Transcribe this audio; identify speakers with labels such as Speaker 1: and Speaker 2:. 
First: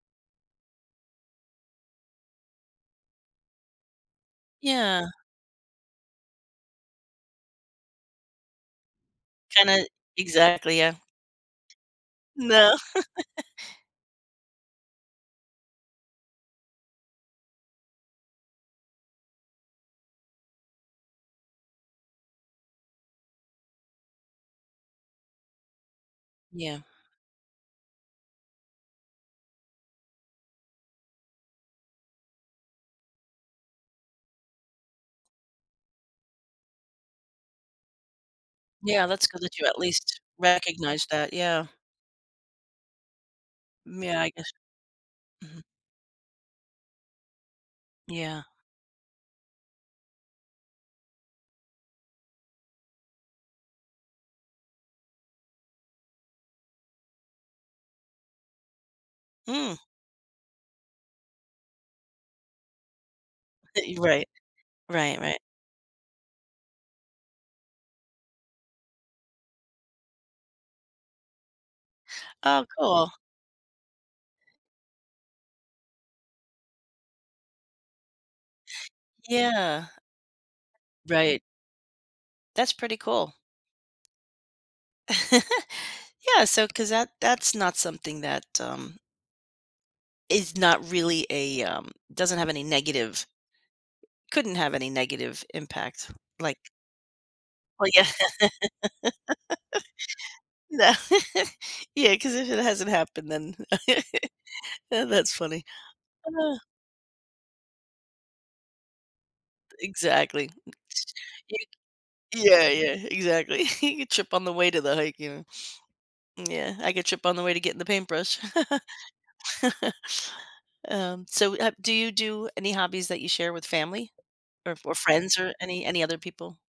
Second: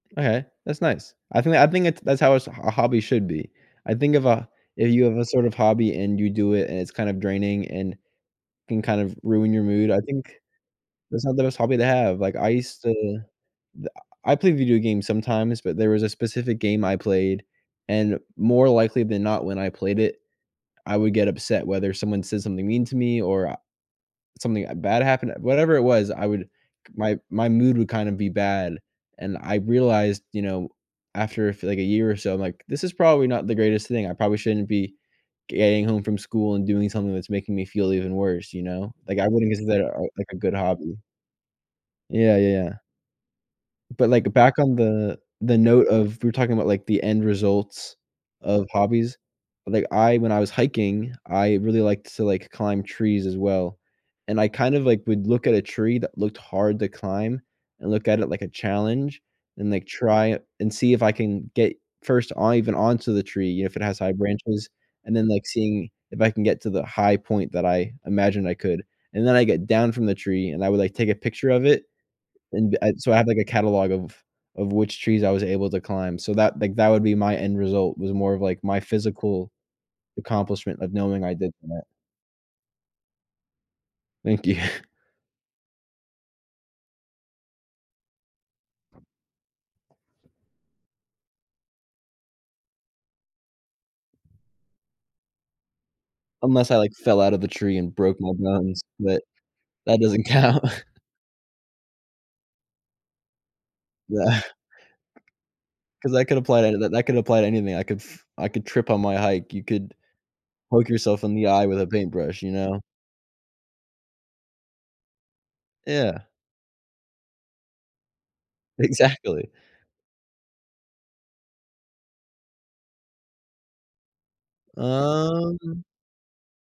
Speaker 1: Okay, that's nice. I think I think it's that's how a s a hobby should be. I think of a if
Speaker 2: Yeah.
Speaker 1: you have a sort of hobby, and you do it, and it's kind of draining, and can kind of ruin your
Speaker 2: Kinda
Speaker 1: mood, I think
Speaker 2: Exactly, yeah.
Speaker 1: that's not the best hobby to have. Like, I
Speaker 2: No.
Speaker 1: used to d ah, ah, I play video games sometimes, but there was a specific game I played, and more likely than not when I played it, I would get upset whether someone said something mean to me, or, uh, something, uh, bad happened. Whatever it was, I would
Speaker 2: Yeah.
Speaker 1: my my mood would kind of be bad, and I realized, you know, after a f like, a year or so, I'm like, "This is probably not the greatest thing. I probably shouldn't be getting home from school and doing something that's making me feel even worse," you know?
Speaker 2: Yeah,
Speaker 1: Like,
Speaker 2: that's
Speaker 1: I
Speaker 2: good
Speaker 1: wouldn't
Speaker 2: that you at
Speaker 1: consider that, uh,
Speaker 2: least
Speaker 1: like, a good hobby.
Speaker 2: recognize that, yeah.
Speaker 1: Yeah, yeah. But,
Speaker 2: Yeah, I
Speaker 1: like,
Speaker 2: guess.
Speaker 1: back on the the
Speaker 2: Mhm.
Speaker 1: note of we're talking about, like, the end results
Speaker 2: Yeah.
Speaker 1: of hobbies. Like, I when I was hiking, I really liked to, like, climb trees as well, and I kind of, like, would look at a tree that looked hard to climb, and look at it like a challenge, and,
Speaker 2: Hmm.
Speaker 1: like, try and see if I can get first on even onto the tree, you know, if it has high
Speaker 2: Right,
Speaker 1: branches, and
Speaker 2: right,
Speaker 1: then,
Speaker 2: right.
Speaker 1: like, seeing if I can get to the high point that I imagined I could, and then I get down from the tree, and I would, like, take a picture of it,
Speaker 2: Oh,
Speaker 1: and I
Speaker 2: cool.
Speaker 1: so I have, like, a catalog of of which trees I was able to climb. So that like, that would be my end result. It was more of, like, my physical
Speaker 2: Yeah.
Speaker 1: accomplishment of knowing I
Speaker 2: Right.
Speaker 1: did that.
Speaker 2: That's pretty cool.
Speaker 1: Thank you.
Speaker 2: Yeah, so 'cause that that's not something that, um is not really a, um doesn't have any negative couldn't have any negative impact, like
Speaker 1: Unless I, like, fell out of the tree,
Speaker 2: Well,
Speaker 1: and
Speaker 2: yeah.
Speaker 1: broke my bones, but that doesn't count.
Speaker 2: No. Yeah, 'cause if it hasn't happened, then
Speaker 1: Yeah.
Speaker 2: Yeah, that's funny.
Speaker 1: 'Cause I could
Speaker 2: Uh
Speaker 1: apply to that that could apply to anything. I could f I could trip on my hike, you could
Speaker 2: Exactly.
Speaker 1: poke yourself in the
Speaker 2: Y
Speaker 1: eye with a paintbrush, you
Speaker 2: Yeah,
Speaker 1: know.
Speaker 2: yeah, exactly. You trip on the way to the hike and
Speaker 1: Yeah.
Speaker 2: Yeah, I could trip on the way to getting the paintbrush.
Speaker 1: Exactly.
Speaker 2: Um, so, uh, do you do any hobbies that you share with family, or or friends, or
Speaker 1: Um.
Speaker 2: any any other people?